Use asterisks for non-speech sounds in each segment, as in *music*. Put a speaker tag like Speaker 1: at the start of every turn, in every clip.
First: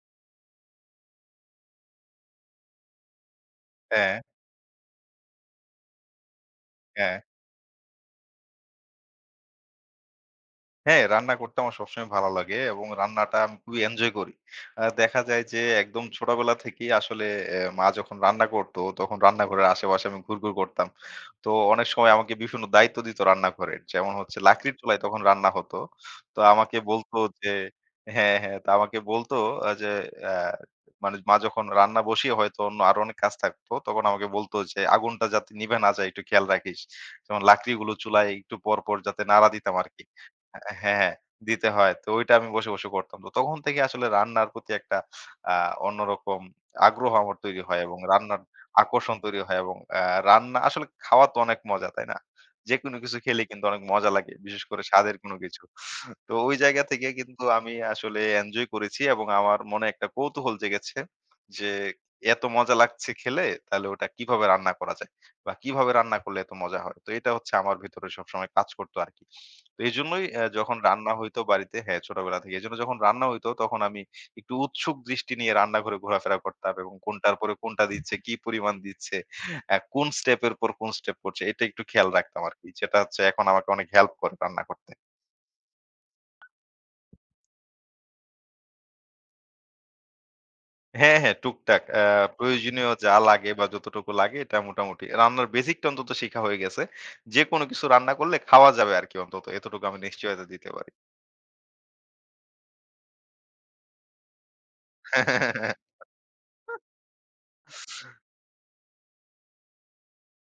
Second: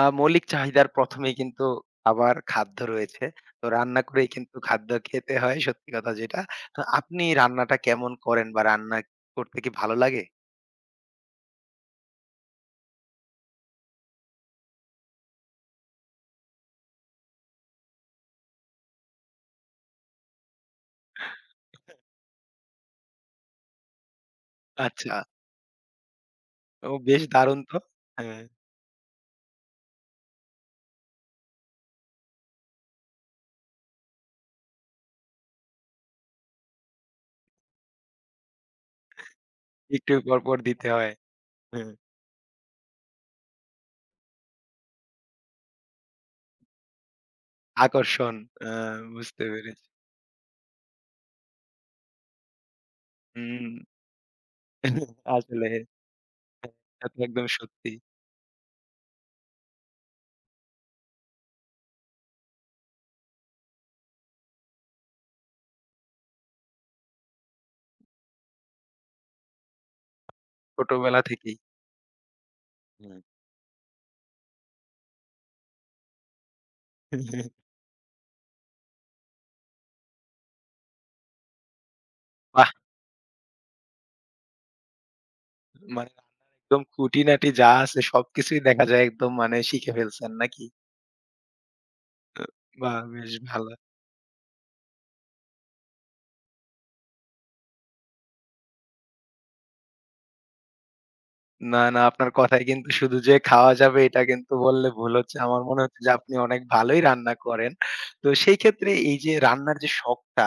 Speaker 1: মৌলিক চাহিদার ১ম এই কিন্তু আমার খাদ্য রয়েছে। তো রান্না
Speaker 2: হ্যাঁ,
Speaker 1: করেই কিন্তু খাদ্য খেতে হয় সত্যি কথা যেটা। তো
Speaker 2: হ্যাঁ।
Speaker 1: আপনি রান্নাটা কেমন করেন বা রান্না করতে কি ভালো লাগে?
Speaker 2: হ্যাঁ, রান্না করতে আমার সবসময় ভালো লাগে এবং রান্নাটা আমি খুবই এনজয় করি। দেখা যায় যে একদম ছোটবেলা থেকেই আসলে মা যখন রান্না করতো তখন রান্নাঘরের আশেপাশে আমি ঘুরঘুর করতাম। তো অনেক সময় আমাকে বিভিন্ন দায়িত্ব দিত রান্নাঘরের। যেমন হচ্ছে লাকড়ির চুলায়
Speaker 1: আচ্ছা।
Speaker 2: তখন রান্না হতো। তো আমাকে
Speaker 1: ও
Speaker 2: বলতো
Speaker 1: বেশ
Speaker 2: যে
Speaker 1: দারুণ তো।
Speaker 2: হ্যাঁ,
Speaker 1: হ্যাঁ,
Speaker 2: হ্যাঁ। তো আমাকে বলতো আ যে আ মানে মা যখন রান্না বসিয়ে হয়তো অন্য আরো অনেক কাজ থাকতো তখন আমাকে বলতো যে, "আগুনটা যাতে নিভে না যায় একটু খেয়াল রাখিস।" যেমন লাকড়িগুলো চুলায় একটু পর, পর যাতে নাড়া দিতাম আরকি।
Speaker 1: একটু পর, পর দিতে
Speaker 2: হ্যাঁ, হ্যাঁ,
Speaker 1: হয়।
Speaker 2: দিতে
Speaker 1: হ্যাঁ,
Speaker 2: হয়। তো ওইটা আমি বসে, বসে করতাম। তো তখন থেকে আসলে রান্নার প্রতি একটা আ অন্যরকম আগ্রহ আমার তৈরি হয় এবং
Speaker 1: আকর্ষণ।
Speaker 2: রান্নার
Speaker 1: আ
Speaker 2: আকর্ষণ তৈরি
Speaker 1: বুঝতে
Speaker 2: হয়। এবং
Speaker 1: পেরেছি।
Speaker 2: আ রান্না আসলে খাওয়া তো অনেক মজা, তাই না? যেকোনো কিছু খেলে কিন্তু
Speaker 1: হুম,
Speaker 2: অনেক মজা লাগে, বিশেষ করে স্বাদের কোনো কিছু।
Speaker 1: আসলে
Speaker 2: তো ওই জায়গা থেকে
Speaker 1: এটা তো
Speaker 2: কিন্তু
Speaker 1: একদম
Speaker 2: আমি
Speaker 1: সত্যি।
Speaker 2: আসলে এনজয় করেছি এবং আমার মনে একটা কৌতূহল জেগেছে যে, এত মজা লাগছে খেলে, তাহলে ওটা কিভাবে রান্না করা যায়? বা কিভাবে রান্না করলে এত মজা হয়? তো এটা হচ্ছে আমার ভেতরে সবসময় কাজ করতো আরকি। তো এজন্যই যখন রান্না
Speaker 1: ছোটবেলা
Speaker 2: হইতো
Speaker 1: থেকেই।
Speaker 2: বাড়িতে হ্যাঁ, ছোটবেলা থেকে। এজন্য যখন
Speaker 1: হুম।
Speaker 2: রান্না হইতো তখন আমি একটু উৎসুক দৃষ্টি নিয়ে রান্নাঘরে ঘোরাফেরা করতাম এবং কোনটার পরে
Speaker 1: *laughs*
Speaker 2: কোনটা দিচ্ছে, কি পরিমাণ দিচ্ছে, কোন স্টেপের পর কোন স্টেপ করছে এটা একটু খেয়াল রাখতাম আরকি।
Speaker 1: বাহ!
Speaker 2: যেটা হচ্ছে এখন আমাকে অনেক হেল্প করে রান্না করতে।
Speaker 1: মানে একদম খুঁটিনাটি যা আছে সবকিছুই দেখা যায় একদম মানে শিখে ফেলছেন নাকি?
Speaker 2: হ্যাঁ, হ্যাঁ, টুকটাক
Speaker 1: আহ,
Speaker 2: প্রয়োজনীয়
Speaker 1: বাহ!
Speaker 2: যা
Speaker 1: বেশ
Speaker 2: লাগে বা
Speaker 1: ভালো।
Speaker 2: যতটুকু লাগে এটা মোটামুটি রান্নার বেসিকটা অন্তত শিখা হয়ে গেছে। যেকোনো কিছু রান্না করলে খাওয়া যাবে আরকি অন্তত। এতটুকু আমি নিশ্চয়তা দিতে পারি।
Speaker 1: না, না আপনার কথায় কিন্তু শুধু যে খাওয়া যাবে এটা কিন্তু বললে ভুল হচ্ছে। আমার মনে
Speaker 2: *laughs*
Speaker 1: হচ্ছে যে আপনি অনেক ভালোই রান্না করেন। তো সেই ক্ষেত্রে এই যে রান্নার যে শখটা,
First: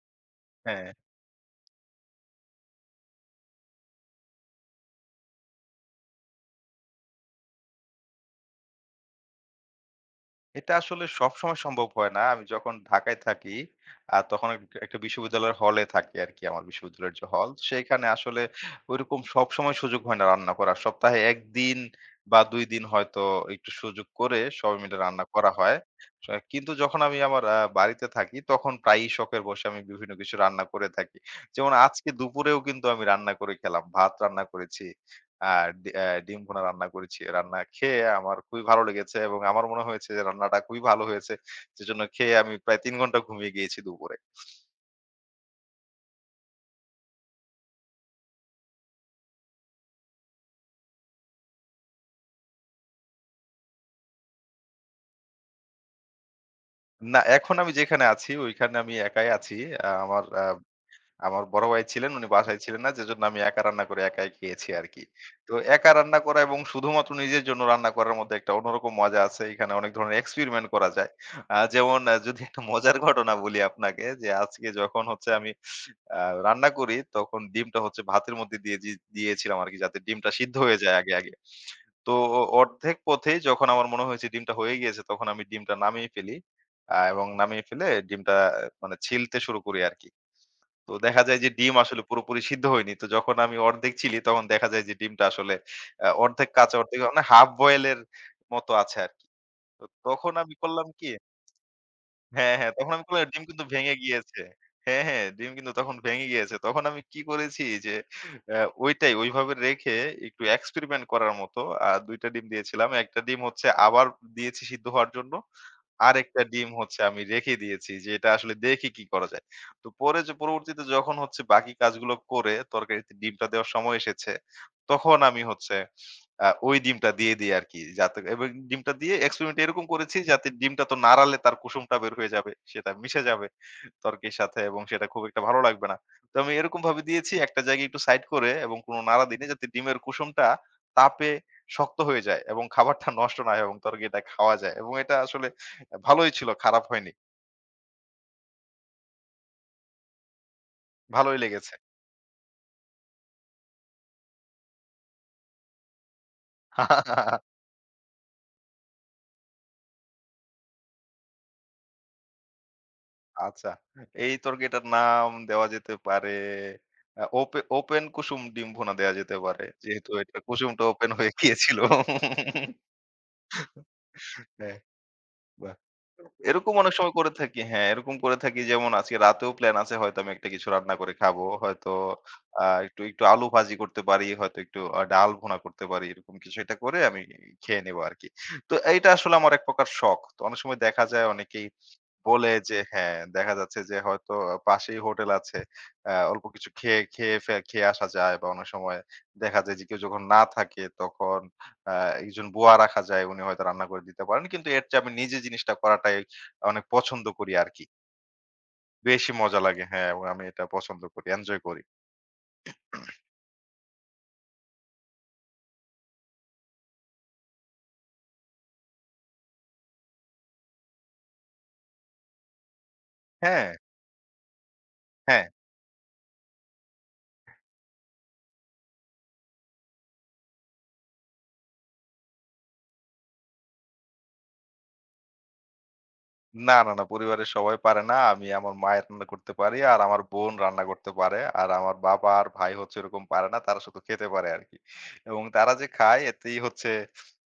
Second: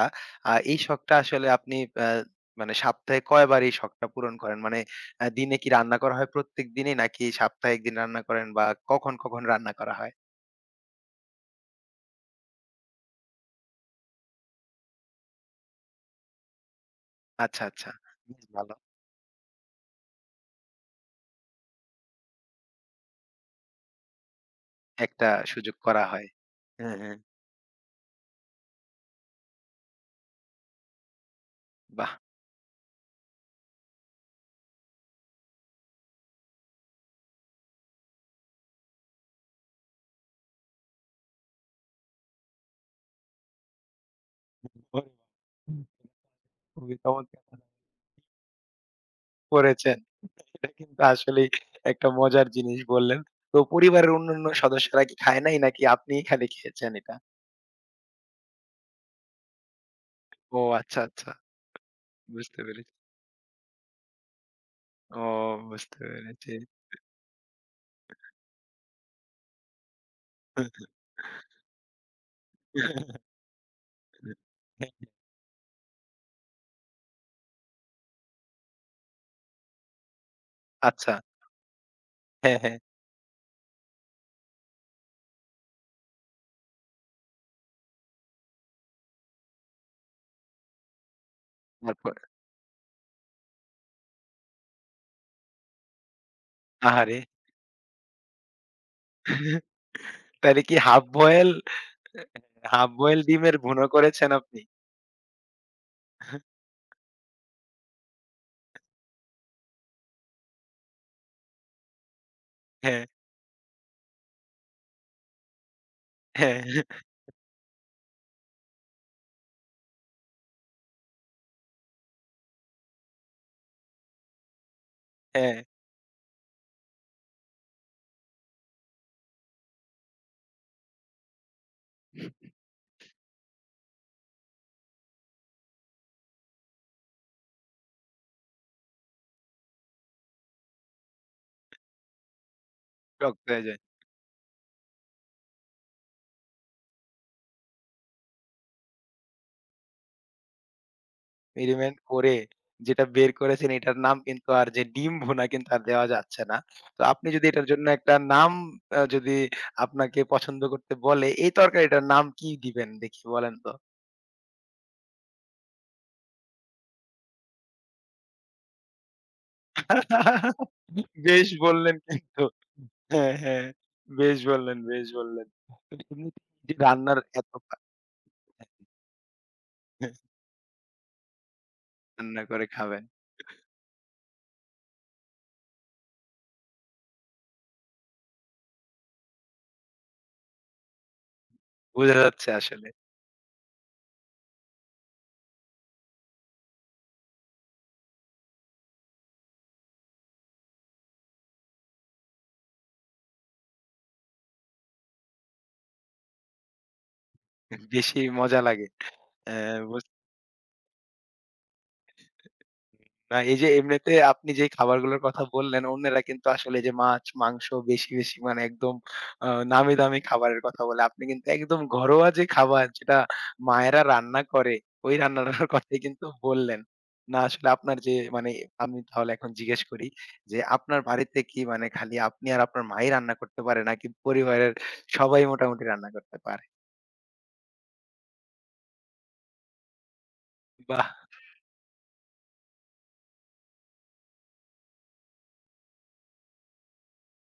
Speaker 1: এই
Speaker 2: হ্যাঁ।
Speaker 1: শখটা আসলে আপনি আ মানে সপ্তাহে কয়বার এই শখটা পূরণ করেন? মানে দিনে কি রান্না করা হয় প্রত্যেকদিনই নাকি সপ্তাহে ১ দিন রান্না করেন বা কখন, কখন রান্না করা হয়?
Speaker 2: এটা আসলে সবসময় সম্ভব হয় না। আমি যখন ঢাকায় থাকি, তখন এক একটা বিশ্ববিদ্যালয়ের হলে থাকি আরকি আমার বিশ্ববিদ্যালয়ের যে হল,
Speaker 1: আচ্ছা, আচ্ছা।
Speaker 2: সেখানে আসলে
Speaker 1: বেশ ভালো।
Speaker 2: ঐরকম সবসময় সুযোগ হয় না রান্না করার। সপ্তাহে ১ দিন বা ২ দিন হয়তো একটু সুযোগ করে সবাই মিলে রান্না
Speaker 1: একটা
Speaker 2: করা
Speaker 1: সুযোগ
Speaker 2: হয়।
Speaker 1: করা
Speaker 2: স
Speaker 1: হয়।
Speaker 2: কিন্তু
Speaker 1: হ্যাঁ,
Speaker 2: যখন
Speaker 1: হ্যাঁ।
Speaker 2: আমি আমার বাড়িতে থাকি তখন প্রায়ই শখের বশে আমি বিভিন্ন কিছু রান্না করে থাকি। যেমন আজকে
Speaker 1: বাহ!
Speaker 2: দুপুরেও কিন্তু আমি রান্না করে খেলাম। ভাত রান্না করেছি। আ ডি অ্যা ডিম ভুনা রান্না করেছি। রান্না খেয়ে আমার খুবই ভালো লেগেছে এবং আমার মনে হয়েছে যে রান্নাটা খুবই ভালো হয়েছে। সেজন্য খেয়ে আমি প্রায় ৩ ঘন্টা ঘুমিয়ে গিয়েছি দুপুরে।
Speaker 1: খুবই চমৎকার করেছেন। কিন্তু আসলেই একটা মজার জিনিস বললেন। তো পরিবারের অন্যান্য সদস্যরা কি খায় নাই নাকি আপনিই খালি খেয়েছেন এটা?
Speaker 2: না, এখন আমি যেখানে আছি ওইখানে আমি একাই আছি। আ আমার আ
Speaker 1: ও আচ্ছা, আচ্ছা।
Speaker 2: আমার বড় ভাই ছিলেন, উনি বাসায়
Speaker 1: বুঝতে
Speaker 2: ছিলেন
Speaker 1: পেরেছি।
Speaker 2: না। যেজন্য আমি একা রান্না করে একাই খেয়েছি আরকি।
Speaker 1: ও
Speaker 2: তো একা
Speaker 1: বুঝতে
Speaker 2: রান্না করা
Speaker 1: পেরেছি।
Speaker 2: এবং শুধুমাত্র নিজের জন্য রান্না করার মধ্যে একটা অন্যরকম মজা আছে। এখানে অনেক ধরনের এক্সপেরিমেন্ট
Speaker 1: *laughs*
Speaker 2: করা যায়। যেমন যদি একটা মজার ঘটনা বলি আপনাকে যে আজকে যখন হচ্ছে আমি আ রান্না করি তখন ডিমটা হচ্ছে ভাতের মধ্যে দিয়েছিলাম আরকি যাতে ডিমটা সিদ্ধ হয়ে যায় আগে,
Speaker 1: আচ্ছা।
Speaker 2: আগে। তো
Speaker 1: হ্যাঁ, হ্যাঁ।
Speaker 2: অর্ধেক পথেই যখন আমার মনে হয়েছে ডিমটা হয়ে গিয়েছে তখন আমি ডিমটা নামিয়ে ফেলি। এবং নামিয়ে ফেলে ডিমটা আহ, মানে ছিলতে শুরু করি আরকি। তো দেখা যায় যে ডিম আসলে
Speaker 1: তারপর?
Speaker 2: পুরোপুরি সিদ্ধ হয়নি। তো যখন আমি অর্ধেক চিলি তখন দেখা যায় যে ডিমটা আসলে অর্ধেক কাঁচা অর্ধেক
Speaker 1: আহারে!
Speaker 2: মানে হাফ বয়েল এর মতো আছে আরকি।
Speaker 1: *laughs*
Speaker 2: তো তখন আমি
Speaker 1: তাইলে কি
Speaker 2: করলাম
Speaker 1: হাফ
Speaker 2: কি
Speaker 1: বয়েল
Speaker 2: হ্যাঁ, হ্যাঁ,
Speaker 1: হাফ
Speaker 2: তখন আমি
Speaker 1: বয়েল
Speaker 2: করলাম ডিম
Speaker 1: ডিমের
Speaker 2: কিন্তু
Speaker 1: ভুনা
Speaker 2: ভেঙে
Speaker 1: করেছেন
Speaker 2: গিয়েছে।
Speaker 1: আপনি?
Speaker 2: হ্যাঁ, হ্যাঁ, ডিম কিন্তু তখন ভেঙে গিয়েছে।
Speaker 1: *laughs*
Speaker 2: তখন আমি কি করেছি যে আ ওইটাই ওইভাবে রেখে একটু এক্সপেরিমেন্ট করার মতো ২ টা ডিম দিয়েছিলাম।
Speaker 1: হ্যাঁ,
Speaker 2: ১ টা ডিম হচ্ছে আবার দিয়েছি সিদ্ধ হওয়ার জন্য। আরেকটা
Speaker 1: হ্যাঁ,
Speaker 2: ডিম হচ্ছে আমি রেখে দিয়েছি যে এটা আসলে দেখি কি করা যায়। তো পরে যে পরবর্তীতে যখন হচ্ছে বাকি কাজগুলো করে তরকারিতে ডিমটা দেওয়ার সময় এসেছে, তখন আমি
Speaker 1: হ্যাঁ।
Speaker 2: হচ্ছে ওই ডিমটা দিয়ে দিই আরকি। যাতে এবং ডিমটা দিয়ে এক্সপেরিমেন্ট এরকম করেছি যাতে ডিমটা তো নাড়ালে তার কুসুমটা বের হয়ে যাবে। সেটা মিশে যাবে তরকির সাথে এবং সেটা খুব একটা ভালো লাগবে না। তো আমি এরকম ভাবে দিয়েছি একটা জায়গায় একটু সাইড করে এবং কোনো নাড়া দিইনি যাতে ডিমের কুসুমটা তাপে শক্ত হয়ে যায় এবং খাবারটা নষ্ট
Speaker 1: শক্ত
Speaker 2: না হয়
Speaker 1: হয়ে
Speaker 2: এবং
Speaker 1: যায়।
Speaker 2: তরকারিটা খাওয়া যায়। এবং এটা আসলে ভালোই ছিল, খারাপ হয়নি। ভালোই লেগেছে।
Speaker 1: এক্সপেরিমেন্ট করে যেটা বের করেছেন এটার নাম কিন্তু আর যে ডিম ভুনা কিন্তু আর দেওয়া যাচ্ছে না। তো আপনি যদি এটার জন্য একটা নাম যদি আপনাকে পছন্দ করতে বলে, এই তরকারিটার নাম কি দিবেন দেখি বলেন
Speaker 2: আচ্ছা,
Speaker 1: তো?
Speaker 2: এই তরকারিটার নাম দেওয়া যেতে পারে আ ওপে ওপেন কুসুম ডিম ভুনা দেয়া যেতে পারে। যেহেতু এটা
Speaker 1: *laughs*
Speaker 2: কুসুমটা ওপেন হয়ে
Speaker 1: বেশ
Speaker 2: গিয়েছিল।
Speaker 1: বললেন কিন্তু। হ্যাঁ, হ্যাঁ। বেশ
Speaker 2: হ্যাঁ,
Speaker 1: বললেন, বেশ বললেন।
Speaker 2: বাহ!
Speaker 1: তো এমনিতে যে
Speaker 2: এরকম অনেক সময়
Speaker 1: রান্নার
Speaker 2: করে
Speaker 1: এত
Speaker 2: থাকি
Speaker 1: পা-
Speaker 2: হ্যাঁ, এরকম করে থাকি যেমন আজকে রাতেও প্ল্যান আছে
Speaker 1: হ্যাঁ,
Speaker 2: হয়তো আমি একটা কিছু রান্না করে খাবো। হয়তো
Speaker 1: রান্না করে
Speaker 2: একটু,
Speaker 1: খাবেন।
Speaker 2: একটু আলু ভাজি করতে পারি, হয়তো একটু ডাল ভুনা করতে পারি। এরকম কিছু একটা করে আমি খেয়ে নেবো আরকি। তো এইটা আসলে আমার এক প্রকার শখ। তো অনেক সময় দেখা যায় অনেকেই
Speaker 1: বোঝা
Speaker 2: বলে
Speaker 1: যাচ্ছে
Speaker 2: যে
Speaker 1: আসলে।
Speaker 2: হ্যাঁ, দেখা যাচ্ছে যে হয়তো পাশেই হোটেল আছে। অল্প কিছু খেয়ে খেয়ে ফে খেয়ে আসা যায় বা অনেক সময় দেখা যায় যে কেউ যখন না থাকে তখন আ একজন বুয়া রাখা যায়। উনি হয়তো রান্না করে দিতে পারেন। কিন্তু এর চেয়ে আমি নিজে জিনিসটা করাটাই অনেক পছন্দ করি আরকি।
Speaker 1: বেশি মজা লাগে।
Speaker 2: বেশি
Speaker 1: অ্যা
Speaker 2: মজা লাগে।
Speaker 1: বুঝ
Speaker 2: হ্যাঁ, এবং আমি এটা পছন্দ করি, এনজয় করি।
Speaker 1: না, এই যে এমনিতে আপনি যেই খাবারগুলোর কথা বললেন, অন্যেরা কিন্তু আসলে এই যে মাছ, মাংস বেশি, বেশি মানে একদম নামি দামি খাবারের কথা বলে। আপনি কিন্তু একদম ঘরোয়া যে খাবার যেটা
Speaker 2: হ্যাঁ,
Speaker 1: মায়েরা রান্না করে, ওই
Speaker 2: হ্যাঁ।
Speaker 1: রান্নাটার *laughs* কথাই কিন্তু বললেন। না আসলে আপনার যে মানে আমি তাহলে এখন জিজ্ঞেস করি যে, আপনার বাড়িতে কি মানে খালি আপনি আর আপনার মাই রান্না করতে পারে নাকি পরিবারের সবাই মোটামুটি রান্না করতে পারে?
Speaker 2: না, না, না। পরিবারের সবাই পারে না। আমি আমার মায়ের রান্না করতে পারি। আর আমার বোন রান্না
Speaker 1: বাহ!
Speaker 2: করতে পারে। আর আমার বাবা আর ভাই হচ্ছে ওরকম পারে না। তারা শুধু খেতে পারে আরকি। এবং তারা যে খায় এতেই হচ্ছে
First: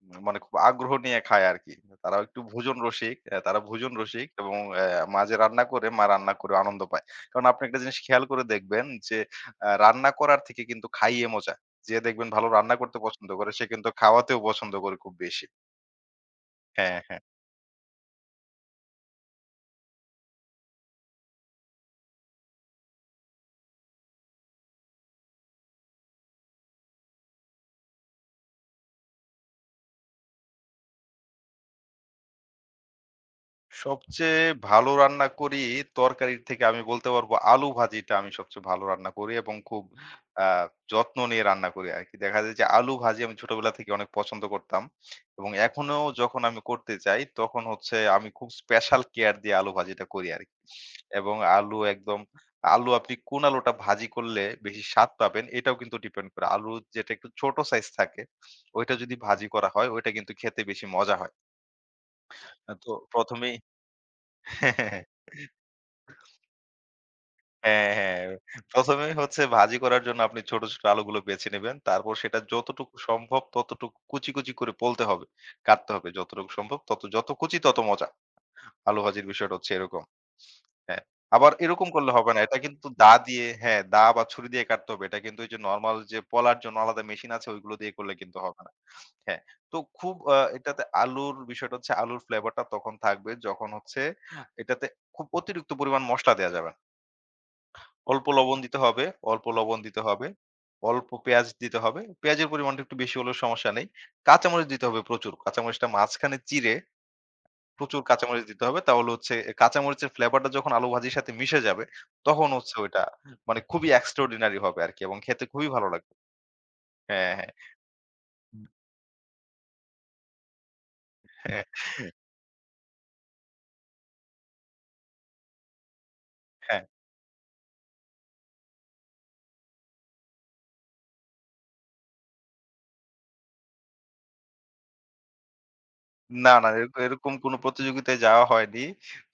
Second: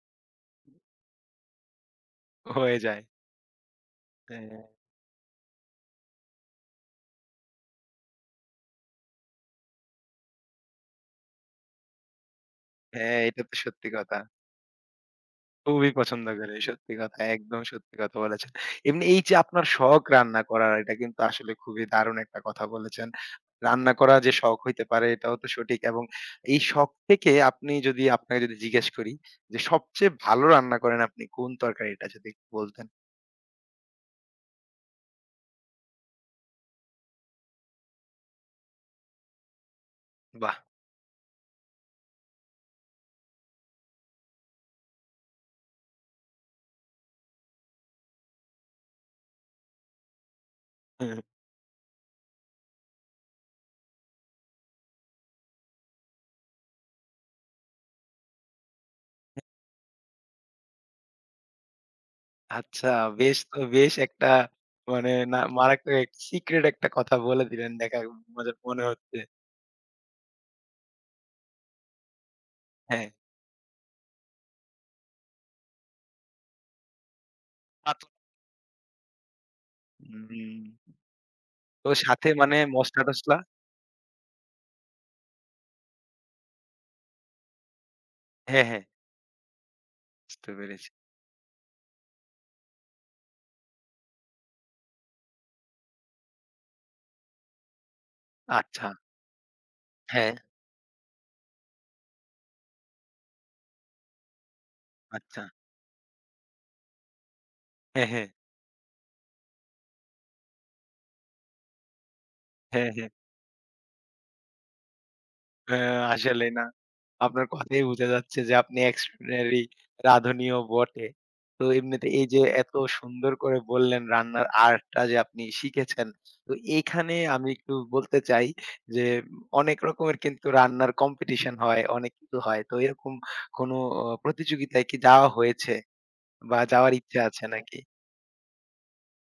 Speaker 2: মানে খুব আগ্রহ নিয়ে খায় আরকি। তারাও একটু ভোজন
Speaker 1: হয়ে যায়।
Speaker 2: রসিক। তারা ভোজন রসিক এবং
Speaker 1: হ্যাঁ,
Speaker 2: অ্যা মা যে রান্না করে, মা রান্না করে আনন্দ পায়। কারণ আপনি একটা জিনিস খেয়াল করে দেখবেন যে রান্না করার থেকে কিন্তু খাইয়ে মজা। যে দেখবেন ভালো রান্না করতে
Speaker 1: হ্যাঁ,
Speaker 2: পছন্দ
Speaker 1: এটা
Speaker 2: করে
Speaker 1: তো
Speaker 2: সে কিন্তু
Speaker 1: সত্যি কথা।
Speaker 2: খাওয়াতেও পছন্দ করে খুব বেশি।
Speaker 1: খুবই পছন্দ করে। সত্যি
Speaker 2: হ্যাঁ,
Speaker 1: কথা।
Speaker 2: হ্যাঁ।
Speaker 1: একদম সত্যি কথা বলেছেন। এমনি এই যে আপনার শখ রান্না করার এটা কিন্তু আসলে খুবই দারুণ একটা কথা বলেছেন। রান্না করা যে শখ হইতে পারে এটাও তো সঠিক এবং এই শখ থেকে আপনি যদি আপনাকে যদি জিজ্ঞেস করি যে সবচেয়ে ভালো রান্না করেন আপনি কোন তরকারিটা যদি একটু বলতেন?
Speaker 2: সবচেয়ে ভালো রান্না করি তরকারির থেকে আমি বলতে পারবো আলু ভাজিটা আমি সবচেয়ে ভালো রান্না করি এবং খুব
Speaker 1: বাহ!
Speaker 2: আহ, যত্ন নিয়ে রান্না করি আর কি দেখা যায় যে আলু ভাজি আমি ছোটবেলা থেকে অনেক পছন্দ করতাম এবং এখনো যখন আমি করতে চাই তখন হচ্ছে আমি খুব স্পেশাল কেয়ার দিয়ে আলু ভাজিটা করি আর কি এবং আলু একদম আলু আপনি কোন আলুটা ভাজি করলে বেশি স্বাদ পাবেন এটাও কিন্তু ডিপেন্ড করে আলু যেটা একটু ছোট সাইজ থাকে ওইটা যদি ভাজি করা হয় ওইটা কিন্তু খেতে বেশি মজা হয়।
Speaker 1: আচ্ছা
Speaker 2: তো
Speaker 1: বেশ
Speaker 2: প্রথমেই
Speaker 1: তো বেশ একটা
Speaker 2: হ্যাঁ,
Speaker 1: মানে না মারাত্মক একটা সিক্রেট একটা কথা বলে দিলেন দেখা
Speaker 2: হ্যাঁ।
Speaker 1: মজা মনে
Speaker 2: ১ম এ
Speaker 1: হচ্ছে।
Speaker 2: হচ্ছে ভাজি করার জন্য আপনি ছোট, ছোট আলুগুলো বেছে নেবেন। তারপর সেটা যতটুকু
Speaker 1: হ্যাঁ।
Speaker 2: সম্ভব ততটুকু কুচি, কুচি করে পোলতে হবে। কাটতে হবে যতটুকু সম্ভব তত যত কুচি তত মজা।
Speaker 1: পাতলা।
Speaker 2: আলু ভাজির বিষয়টা হচ্ছে এরকম।
Speaker 1: হুম।
Speaker 2: হ্যাঁ। আবার এরকম
Speaker 1: তো
Speaker 2: করলে
Speaker 1: সাথে
Speaker 2: হবে না।
Speaker 1: মানে
Speaker 2: এটা কিন্তু দা
Speaker 1: মসলা-টসলা?
Speaker 2: দিয়ে হ্যাঁ, দা বা ছুরি দিয়ে কাটতে হবে। এটা কিন্তু ওই যে নরমাল যে পলার জন্য আলাদা মেশিন আছে ওইগুলো দিয়ে করলে কিন্তু হবে
Speaker 1: হ্যাঁ,
Speaker 2: না।
Speaker 1: হ্যাঁ।
Speaker 2: হ্যাঁ। তো খুব আ
Speaker 1: বুঝতে
Speaker 2: এটাতে
Speaker 1: পেরেছি।
Speaker 2: আলুর বিষয়টা হচ্ছে আলুর ফ্লেভারটা তখন থাকবে যখন হচ্ছে এটাতে খুব অতিরিক্ত পরিমাণ মসলা দেয়া যাবে না। অল্প লবণ দিতে
Speaker 1: আচ্ছা।
Speaker 2: হবে, অল্প লবণ দিতে হবে,
Speaker 1: হ্যাঁ,
Speaker 2: অল্প পেঁয়াজ দিতে হবে। পেঁয়াজের পরিমাণটা একটু বেশি হলেও সমস্যা নেই। কাঁচামরিচ দিতে হবে প্রচুর।
Speaker 1: আচ্ছা।
Speaker 2: কাঁচামরিচটা মাঝখানে চিড়ে প্রচুর
Speaker 1: হ্যাঁ, হ্যাঁ।
Speaker 2: কাঁচামরিচ দিতে হবে। তাহলে হচ্ছে কাঁচামরিচের ফ্লেভারটা যখন আলু ভাজির সাথে মিশে যাবে, তখন হচ্ছে
Speaker 1: হ্যাঁ,
Speaker 2: ওইটা
Speaker 1: হ্যাঁ।
Speaker 2: মানে খুবই এক্সট্রাঅর্ডিনারি হবে আরকি এবং খেতে খুবই ভালো
Speaker 1: হ্যাঁ,
Speaker 2: লাগবে।
Speaker 1: আসলেই না।
Speaker 2: হ্যাঁ,
Speaker 1: আপনার
Speaker 2: হ্যাঁ।
Speaker 1: কথায় বোঝা যাচ্ছে যে আপনি এক্সট্রাঅর্ডিনারি রাঁধুনিও বটে।
Speaker 2: হ্যাঁ,
Speaker 1: তো এমনিতে এই যে এত সুন্দর করে বললেন রান্নার আর্টটা যে আপনি শিখেছেন। তো
Speaker 2: হ্যাঁ।
Speaker 1: এইখানে আমি একটু বলতে চাই যে অনেক রকমের কিন্তু রান্নার কম্পিটিশন হয়, অনেক কিছু হয়। তো এরকম কোনো প্রতিযোগিতায় কি যাওয়া হয়েছে
Speaker 2: না,
Speaker 1: বা
Speaker 2: না।
Speaker 1: যাওয়ার ইচ্ছা
Speaker 2: এরকম
Speaker 1: আছে
Speaker 2: কোনো
Speaker 1: নাকি?
Speaker 2: প্রতিযোগিতায় যাওয়া হয়নি।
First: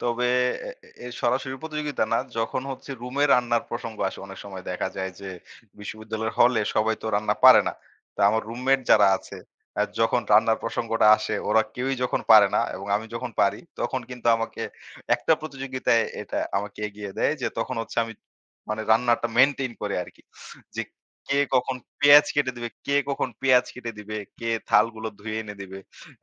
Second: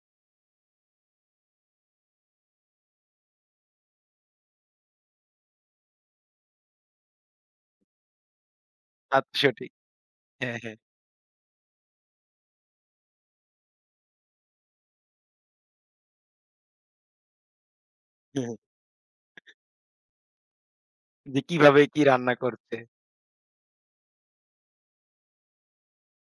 Speaker 2: তবে এ এর সরাসরি প্রতিযোগিতা না। যখন হচ্ছে রুমে রান্নার প্রসঙ্গ আসে অনেক সময় দেখা যায় যে, বিশ্ববিদ্যালয়ের হলে সবাই তো রান্না পারে না। তো আমার রুমমেট যারা
Speaker 1: তা তো
Speaker 2: আছে,
Speaker 1: সঠিক।
Speaker 2: যখন
Speaker 1: হ্যাঁ,
Speaker 2: রান্নার
Speaker 1: হ্যাঁ।
Speaker 2: প্রসঙ্গটা আসে ওরা কেউই যখন পারে না এবং আমি যখন পারি তখন কিন্তু আমাকে একটা প্রতিযোগিতায় এটা আমাকে এগিয়ে দেয় যে, তখন হচ্ছে আমি
Speaker 1: হ্যাঁ, হ্যাঁ।
Speaker 2: মানে রান্নাটা মেইনটেইন করে আরকি। যে কে
Speaker 1: যে
Speaker 2: কখন
Speaker 1: কিভাবে কি
Speaker 2: পেঁয়াজ
Speaker 1: রান্না
Speaker 2: কেটে দিবে,
Speaker 1: করছে?
Speaker 2: কে কখন পেঁয়াজ কেটে দিবে, কে থালগুলো ধুয়ে এনে দিবে।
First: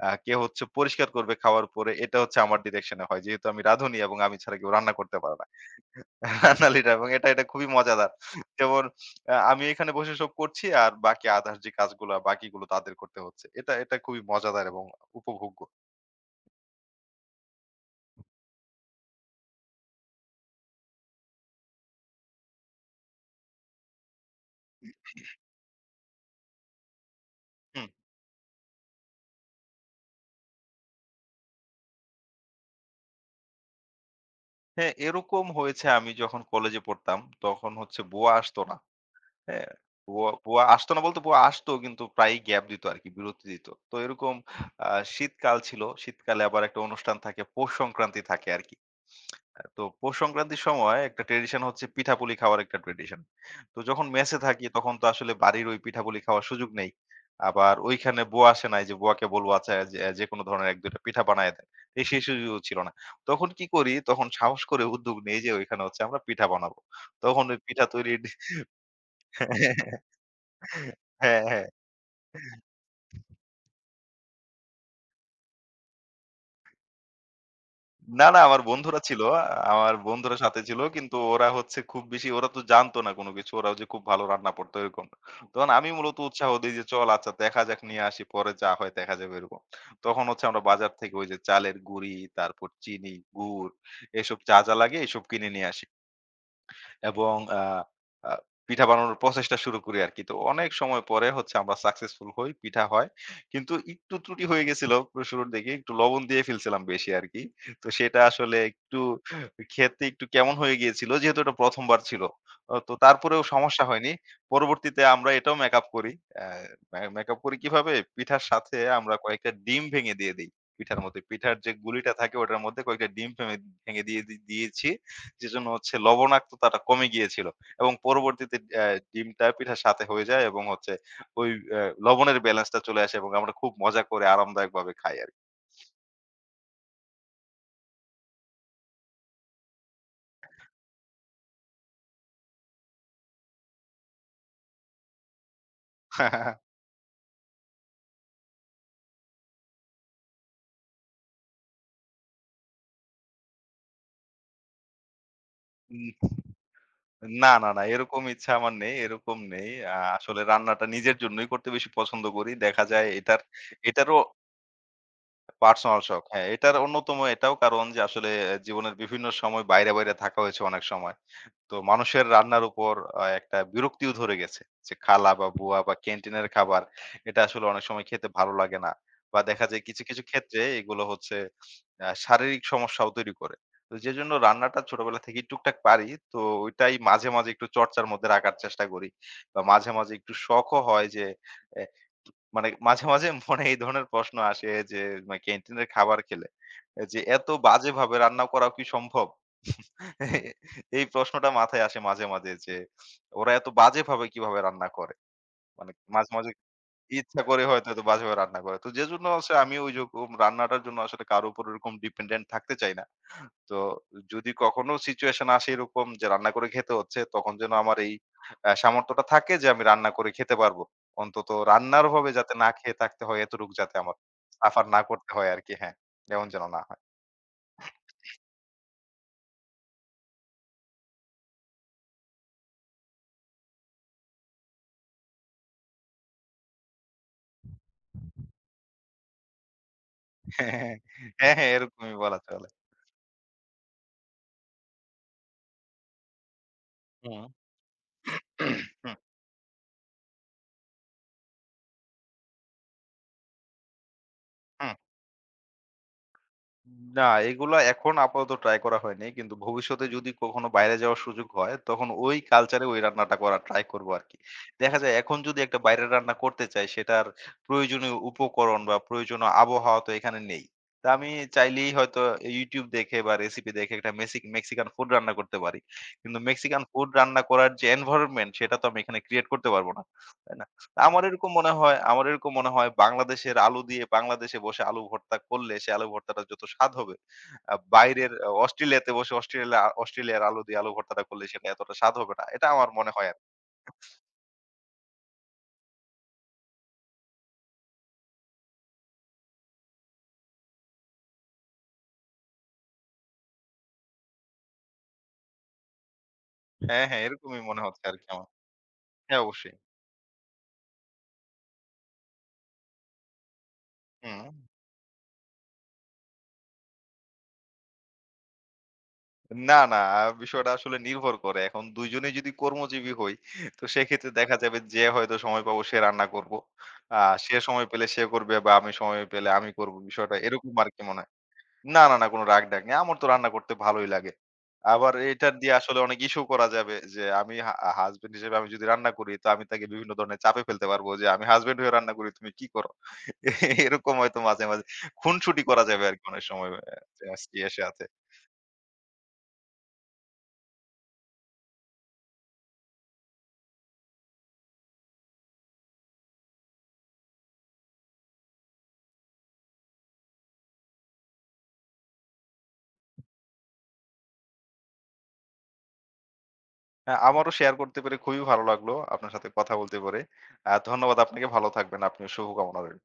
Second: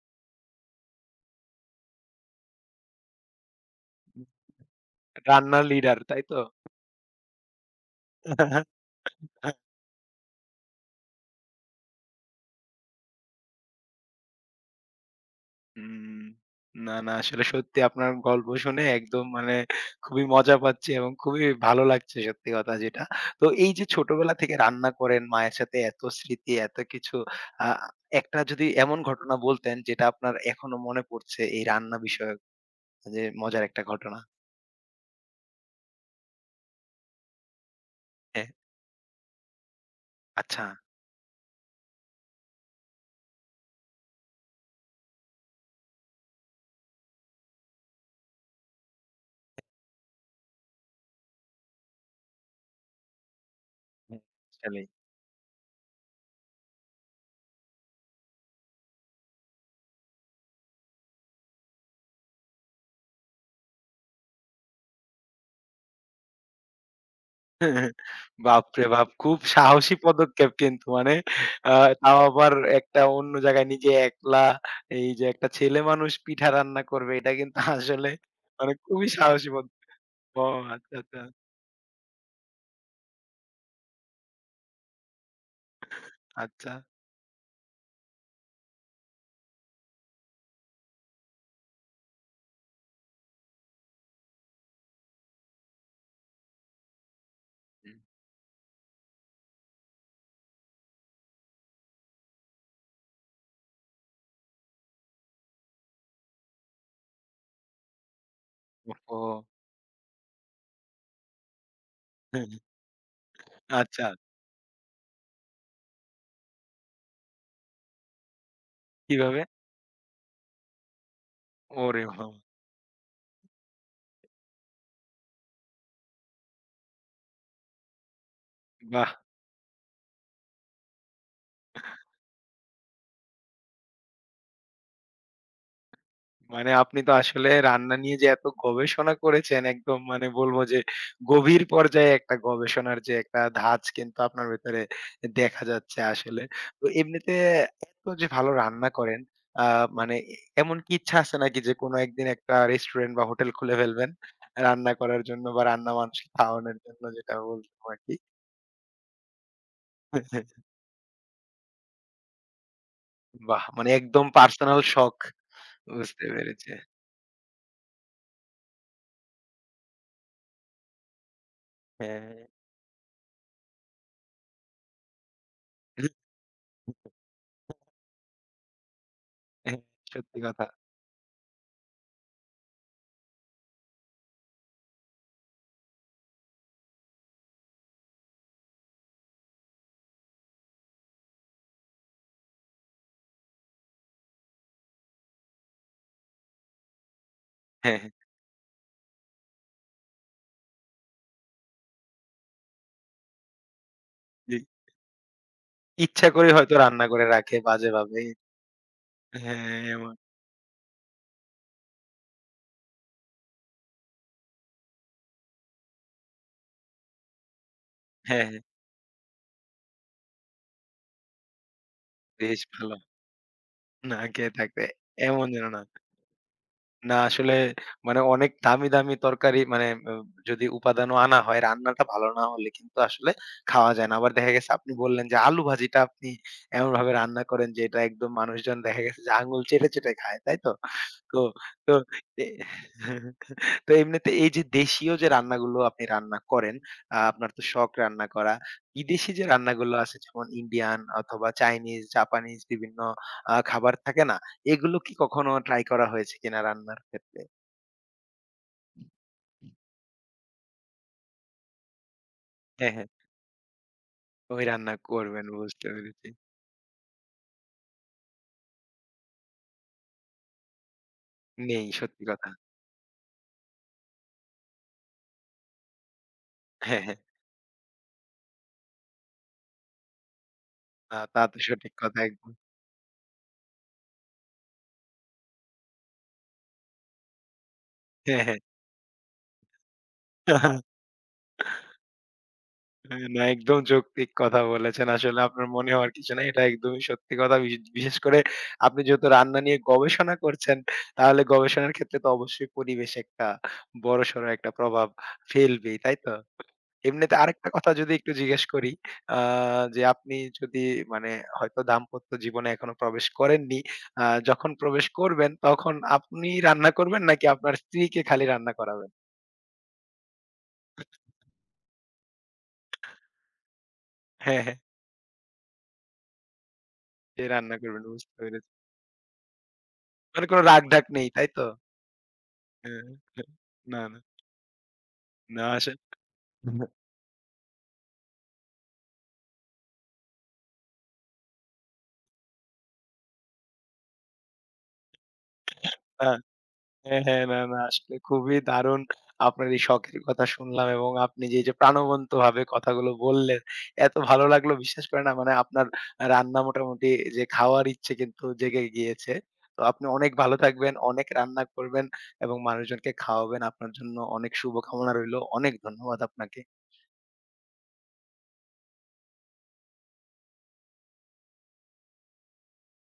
Speaker 2: কেউ হচ্ছে পরিষ্কার করবে খাওয়ার পরে। এটা হচ্ছে আমার ডিরেকশন এ হয়। যেহেতু আমি রাঁধুনি এবং আমি ছাড়া কেউ রান্না করতে পারে না।
Speaker 1: রান্নার লিডার, তাই তো?
Speaker 2: *laughs* রান্নালিটা এবং এটা, এটা খুবই মজাদার। যেমন
Speaker 1: *laughs*
Speaker 2: আমি এখানে বসে সব করছি আর বাকি আদার্স যে কাজগুলা বাকিগুলো তাদের করতে হচ্ছে। এটা, এটা খুবই মজাদার এবং উপভোগ্য।
Speaker 1: হুম। না, না আসলে সত্যি আপনার গল্প শুনে একদম মানে খুবই মজা পাচ্ছি এবং খুবই ভালো লাগছে সত্যি কথা যেটা। তো এই যে ছোটবেলা থেকে রান্না করেন, মায়ের সাথে এত স্মৃতি, এত কিছু আ
Speaker 2: হুম।
Speaker 1: একটা যদি এমন ঘটনা বলতেন যেটা আপনার এখনো মনে পড়ছে এই রান্না বিষয়ক যে মজার একটা ঘটনা?
Speaker 2: হ্যাঁ, এরকম হয়েছে আমি যখন কলেজে পড়তাম তখন হচ্ছে বুয়া
Speaker 1: হ্যাঁ,
Speaker 2: আসতো না। হ্যাঁ? বুয়া
Speaker 1: আচ্ছা।
Speaker 2: আসতো না বলতে বুয়া আসতো কিন্তু প্রায়ই গ্যাপ দিত আরকি, বিরতি দিত। তো এরকম আ শীতকাল ছিল। শীতকালে আবার একটা অনুষ্ঠান থাকে, পৌষ সংক্রান্তি থাকে আরকি। তো পৌষ সংক্রান্তির সময় একটা ট্র্যাডিশন হচ্ছে পিঠাপুলি খাওয়ার একটা ট্র্যাডিশন। তো যখন
Speaker 1: হুম,
Speaker 2: মেসে থাকি
Speaker 1: আসলেই।
Speaker 2: তখন তো আসলে বাড়ির ওই পিঠাপুলি খাওয়ার সুযোগ নেই। আবার ওইখানে বুয়া আসে নাই যে বুয়াকে বলবো আচ্ছা যে যেকোনো ধরনের ১ ২ টা পিঠা বানায় দেন। এই সেই সুযোগও ছিল না। তখন কি করি তখন সাহস করে উদ্যোগ নেই যে ওইখানে হচ্ছে আমরা পিঠা বানাবো। তখন ওই পিঠা তৈরির
Speaker 1: বাপরে বাপ! খুব সাহসী
Speaker 2: *laughs*
Speaker 1: পদক্ষেপ কিন্তু মানে
Speaker 2: হ্যাঁ, হ্যাঁ।
Speaker 1: আ তাও আবার একটা অন্য জায়গায় নিজে একলা এই যে একটা ছেলে মানুষ পিঠা রান্না করবে এটা কিন্তু *laughs* আসলে
Speaker 2: না, না আমার
Speaker 1: মানে
Speaker 2: বন্ধুরা
Speaker 1: খুবই
Speaker 2: ছিল।
Speaker 1: সাহসী.
Speaker 2: আমার বন্ধুরা
Speaker 1: ও
Speaker 2: সাথে ছিল।
Speaker 1: আচ্ছা,
Speaker 2: কিন্তু
Speaker 1: আচ্ছা,
Speaker 2: ওরা হচ্ছে খুব বেশি ওরা তো জানতো না কোনো কিছু। ওরাও যে খুব ভালো রান্না পারতো এরকম না। তখন আমি মূলত উৎসাহ
Speaker 1: আচ্ছা।
Speaker 2: দেই যে, "চল আচ্ছা দেখা যাক নিয়ে আসি। পরে যা হয় দেখা যাবে" এরকম। তখন হচ্ছে আমরা বাজার থেকে ওই যে চালের গুঁড়ি, তারপর চিনি, গুড় এসব যা লাগে এসব কিনে নিয়ে আসি। এবং আ আ পিঠা বানানোর প্রচেষ্টা শুরু করি আরকি। তো অনেক সময় পরে হচ্ছে আমরা সাকসেসফুল হই, পিঠা হয়। কিন্তু একটু ত্রুটি হয়ে গেছিল শুরুর দিকে। একটু লবণ দিয়ে ফেলছিলাম বেশি আরকি। তো সেটা আসলে একটু
Speaker 1: ওহহো!
Speaker 2: খেতে একটু কেমন হয়ে গিয়েছিল যেহেতু এটা ১ম বার ছিল। অ তো তারপরেও সমস্যা
Speaker 1: আচ্ছা
Speaker 2: হয়নি। পরবর্তীতে আমরা এটাও মেকআপ করি। অ্যা মে মেকআপ করি কিভাবে? পিঠার সাথে আমরা
Speaker 1: কিভাবে?
Speaker 2: কয়েকটা ডিম ভেঙে দিয়ে দেই পিঠার মধ্যে। পিঠার যে
Speaker 1: ওরে
Speaker 2: গুলিটা
Speaker 1: বাবা!
Speaker 2: থাকে ওটার মধ্যে কয়েকটা ডিম ভেঙে ভেঙে দিয়ে দিয়েছি। যেজন্য হচ্ছে লবণাক্ততাটা কমে গিয়েছিল এবং পরবর্তীতে
Speaker 1: বাহ!
Speaker 2: ডিমটা পিঠার সাথে হয়ে যায় এবং হচ্ছে ওই লবণের ব্যালেন্সটা চলে আসে এবং আমরা খুব মজা করে আরামদায়কভাবে খাই আরকি।
Speaker 1: মানে আপনি তো আসলে রান্না নিয়ে যে এত গবেষণা করেছেন একদম মানে বলবো যে গভীর পর্যায়ে একটা গবেষণার যে একটা ধাঁচ কিন্তু আপনার ভেতরে দেখা যাচ্ছে আসলে।
Speaker 2: *laughs*
Speaker 1: তো এমনিতে এত যে ভালো রান্না করেন, আ মানে এমন কি ইচ্ছা আছে নাকি যে কোনো একদিন একটা রেস্টুরেন্ট বা হোটেল খুলে ফেলবেন? রান্না করার জন্য বা রান্না মানুষকে
Speaker 2: উম
Speaker 1: খাওয়ানোর জন্য যেটা
Speaker 2: না, না,
Speaker 1: বলতাম
Speaker 2: না
Speaker 1: আরকি।
Speaker 2: এরকম ইচ্ছা আমার নেই, এরকম নেই। আসলে
Speaker 1: *laughs*
Speaker 2: রান্নাটা নিজের জন্যই করতে বেশি পছন্দ করি। দেখা যায় এটার
Speaker 1: বাহ! মানে
Speaker 2: এটারও
Speaker 1: একদম পার্সোনাল শখ
Speaker 2: পার্সোনাল শখ।
Speaker 1: বুঝতে
Speaker 2: হ্যাঁ,
Speaker 1: পেরেছি।
Speaker 2: এটার অন্যতম এটাও কারণ যে আসলে জীবনের বিভিন্ন সময় বাইরে থাকা হয়েছে অনেক সময়। তো
Speaker 1: হ্যাঁ,
Speaker 2: মানুষের
Speaker 1: হ্যাঁ,
Speaker 2: রান্নার উপর একটা বিরক্তিও ধরে গেছে। যে খালা বা বুয়া বা ক্যান্টিনের খাবার এটা আসলে অনেক সময় খেতে ভালো লাগে না। বা দেখা
Speaker 1: হ্যাঁ,
Speaker 2: যায় কিছু
Speaker 1: সত্যি
Speaker 2: ক্ষেত্রে
Speaker 1: কথা।
Speaker 2: এগুলো হচ্ছে শারীরিক সমস্যাও তৈরি করে। তো যেজন্য রান্নাটা ছোটবেলা থেকেই টুকটাক পারি। তো ওইটাই মাঝে একটু চর্চার মধ্যে রাখার চেষ্টা করি। বা মাঝে একটু শখও হয় যে এ মানে মাঝে মনে এই ধরনের প্রশ্ন আসে যে মা ক্যান্টিনের খাবার খেলে এ যে এত
Speaker 1: হ্যাঁ, হ্যাঁ,
Speaker 2: বাজেভাবে রান্না করাও কি সম্ভব? *laughs* এই প্রশ্নটা মাথায় আসে মাঝে যে ওরা এত বাজেভাবে
Speaker 1: জি।
Speaker 2: কিভাবে রান্না করে? মানে
Speaker 1: ইচ্ছা
Speaker 2: মাঝে,
Speaker 1: করে
Speaker 2: মাঝে
Speaker 1: হয়তো রান্না করে
Speaker 2: ইচ্ছা
Speaker 1: রাখে
Speaker 2: করে হয়তো এত
Speaker 1: বাজেভাবে।
Speaker 2: বাজেভাবে রান্না করে। তো যে জন্য হচ্ছে আমি
Speaker 1: হ্যাঁ, এমন।
Speaker 2: ওইরকম রান্নাটার জন্য আসলে কারো উপর ওরকম ডিপেন্ডেন্ট থাকতে চাই না। তো যদি কখনো সিচুয়েশন আসে এরকম যে রান্না করে খেতে হচ্ছে, তখন যেন আমার এই
Speaker 1: হ্যাঁ, হ্যাঁ।
Speaker 2: সামর্থ্যটা থাকে যে আমি রান্না করে খেতে পারবো। অন্তত রান্নার অভাবে যাতে
Speaker 1: বেশ
Speaker 2: না
Speaker 1: ভালো।
Speaker 2: খেয়ে থাকতে হয় এতটুকু যাতে আমার
Speaker 1: না খেয়ে
Speaker 2: সাফার
Speaker 1: থাকবে।
Speaker 2: না করতে
Speaker 1: এমন
Speaker 2: হয়
Speaker 1: যেন
Speaker 2: আরকি।
Speaker 1: না।
Speaker 2: হ্যাঁ, এমন যেন না হয়।
Speaker 1: না আসলে মানে অনেক দামি, দামি তরকারি মানে যদি উপাদানও আনা হয়, রান্নাটা ভালো না হলে কিন্তু আসলে খাওয়া যায় না। আবার দেখা গেছে আপনি বললেন যে, আলু ভাজিটা আপনি এমনভাবে রান্না করেন যে, এটা একদম মানুষজন দেখা গেছে যে আঙুল চেটে, চেটে খায়,
Speaker 2: *laughs*
Speaker 1: তাই তো?
Speaker 2: হ্যাঁ,
Speaker 1: তো
Speaker 2: হ্যাঁ,
Speaker 1: তো
Speaker 2: এরকমই বলা
Speaker 1: এ
Speaker 2: চলে।
Speaker 1: *laughs* তো এমনিতে এই যে দেশীয় যে রান্নাগুলো আপনি রান্না করেন,
Speaker 2: হুম।
Speaker 1: আপনার তো শখ রান্না করা।
Speaker 2: *clears throat* হুম,
Speaker 1: বিদেশি যে রান্নাগুলো আছে যেমন ইন্ডিয়ান অথবা চাইনিজ, জাপানিজ বিভিন্ন খাবার থাকে না?
Speaker 2: হুম।
Speaker 1: এগুলো কি কখনো ট্রাই করা হয়েছে কিনা রান্নার
Speaker 2: না,
Speaker 1: ক্ষেত্রে?
Speaker 2: এগুলো এখন আপাতত ট্রাই করা হয়নি। কিন্তু ভবিষ্যতে যদি কখনো বাইরে যাওয়ার সুযোগ হয়, তখন ওই কালচারে
Speaker 1: হ্যাঁ,
Speaker 2: ওই
Speaker 1: হ্যাঁ।
Speaker 2: রান্নাটা করার ট্রাই করব আরকি।
Speaker 1: ওই রান্না
Speaker 2: দেখা যায় এখন
Speaker 1: করবেন
Speaker 2: যদি একটা
Speaker 1: বুঝতে
Speaker 2: বাইরের
Speaker 1: পেরেছি।
Speaker 2: রান্না করতে চাই, সেটার প্রয়োজনীয় উপকরণ বা প্রয়োজনীয় আবহাওয়া তো এখানে নেই। তা আমি
Speaker 1: নেই
Speaker 2: চাইলেই হয়তো
Speaker 1: সত্যি কথা।
Speaker 2: YouTube দেখে বা রেসিপি দেখে একটা মেক্সিকান ফুড রান্না করতে পারি। কিন্তু মেক্সিকান
Speaker 1: হ্যাঁ,
Speaker 2: ফুড
Speaker 1: হ্যাঁ।
Speaker 2: রান্না করার যে এনভায়রনমেন্ট, সেটা তো আমি এখানে ক্রিয়েট করতে পারব না।
Speaker 1: তা তো সঠিক কথা
Speaker 2: আমার এরকম
Speaker 1: একদম।
Speaker 2: মনে হয় বাংলাদেশের আলু দিয়ে বাংলাদেশে বসে আলু ভর্তা করলে সে আলু ভর্তাটা যত স্বাদ হবে বাইরের
Speaker 1: হ্যাঁ, হ্যাঁ।
Speaker 2: অস্ট্রেলিয়াতে বসে অস্ট্রেলিয়ার আলু দিয়ে আলু
Speaker 1: *laughs*
Speaker 2: ভর্তাটা করলে সেটা এতটা স্বাদ হবে না। এটা আমার মনে হয়
Speaker 1: না
Speaker 2: আরকি।
Speaker 1: একদম যৌক্তিক কথা বলেছেন। আসলে আপনার মনে হওয়ার কিছু নাই। এটা একদমই সত্যি কথা। বিশেষ করে আপনি যেহেতু রান্না নিয়ে গবেষণা করছেন, তাহলে গবেষণার ক্ষেত্রে তো অবশ্যই পরিবেশ একটা বড়সড় একটা প্রভাব ফেলবেই, তাই তো?
Speaker 2: হ্যাঁ, হ্যাঁ,
Speaker 1: এমনিতে
Speaker 2: এরকমই
Speaker 1: আরেকটা
Speaker 2: মনে
Speaker 1: কথা
Speaker 2: হচ্ছে
Speaker 1: যদি
Speaker 2: আরকি
Speaker 1: একটু
Speaker 2: আমার।
Speaker 1: জিজ্ঞেস করি, আ
Speaker 2: হ্যাঁ, অবশ্যই।
Speaker 1: যে আপনি যদি মানে হয়তো দাম্পত্য জীবনে এখনো প্রবেশ করেননি। আ
Speaker 2: হুম।
Speaker 1: যখন প্রবেশ করবেন তখন আপনি রান্না করবেন নাকি আপনার স্ত্রীকে খালি রান্না করাবেন?
Speaker 2: না, না আ বিষয়টা আসলে নির্ভর করে। এখন ২ জনেই যদি কর্মজীবী হই তো সেক্ষেত্রে দেখা
Speaker 1: হ্যাঁ, হ্যাঁ।
Speaker 2: যাবে যে হয়তো সময় পাবো সে রান্না করব। আ
Speaker 1: যে
Speaker 2: সে
Speaker 1: রান্না
Speaker 2: সময়
Speaker 1: করবেন
Speaker 2: পেলে সে
Speaker 1: বুঝতে
Speaker 2: করবে বা
Speaker 1: পেরেছি।
Speaker 2: আমি সময় পেলে আমি করব। বিষয়টা
Speaker 1: মানে কোনো
Speaker 2: এরকম
Speaker 1: রাগ
Speaker 2: আরকি
Speaker 1: ঢাক
Speaker 2: মনে
Speaker 1: নেই,
Speaker 2: হয়।
Speaker 1: তাই তো?
Speaker 2: না, না, না কোন রাগ-ঢাক নেই।
Speaker 1: হ্যাঁ,
Speaker 2: আমার তো
Speaker 1: হ্যাঁ।
Speaker 2: রান্না করতে
Speaker 1: না,
Speaker 2: ভালোই
Speaker 1: না।
Speaker 2: লাগে। আবার এটার
Speaker 1: না
Speaker 2: দিয়ে
Speaker 1: আসে
Speaker 2: আসলে অনেক ইস্যু করা যাবে যে আমি হা হাসব্যান্ড হিসেবে আমি যদি রান্না করি তো আমি তাকে বিভিন্ন ধরনের চাপে ফেলতে পারবো যে, "আমি হাসব্যান্ড হয়ে রান্না করি, তুমি কি করো?" *laughs* এরকম হয়তো মাঝে খুনসুটি করা যাবে আরকি
Speaker 1: না।
Speaker 2: অনেক সময়
Speaker 1: হ্যাঁ, হ্যাঁ। না,
Speaker 2: স্ত্রীর
Speaker 1: না
Speaker 2: সাথে।
Speaker 1: আসলে খুবই দারুণ আপনার এই শখের কথা শুনলাম এবং আপনি যে প্রাণবন্তভাবে কথাগুলো বললেন, এত ভালো লাগলো বিশ্বাস করেন না মানে আপনার রান্না মোটামুটি যে খাওয়ার ইচ্ছে কিন্তু জেগে গিয়েছে। তো আপনি অনেক ভালো থাকবেন, অনেক রান্না করবেন এবং মানুষজনকে খাওয়াবেন। আপনার জন্য অনেক শুভকামনা রইলো। অনেক ধন্যবাদ আপনাকে।
Speaker 2: হ্যাঁ, আমারও শেয়ার করতে পেরে খুবই ভালো লাগলো আপনার সাথে কথা বলতে পেরে। ধন্যবাদ আপনাকে। ভালো থাকবেন। আপনিও শুভকামনা রইল।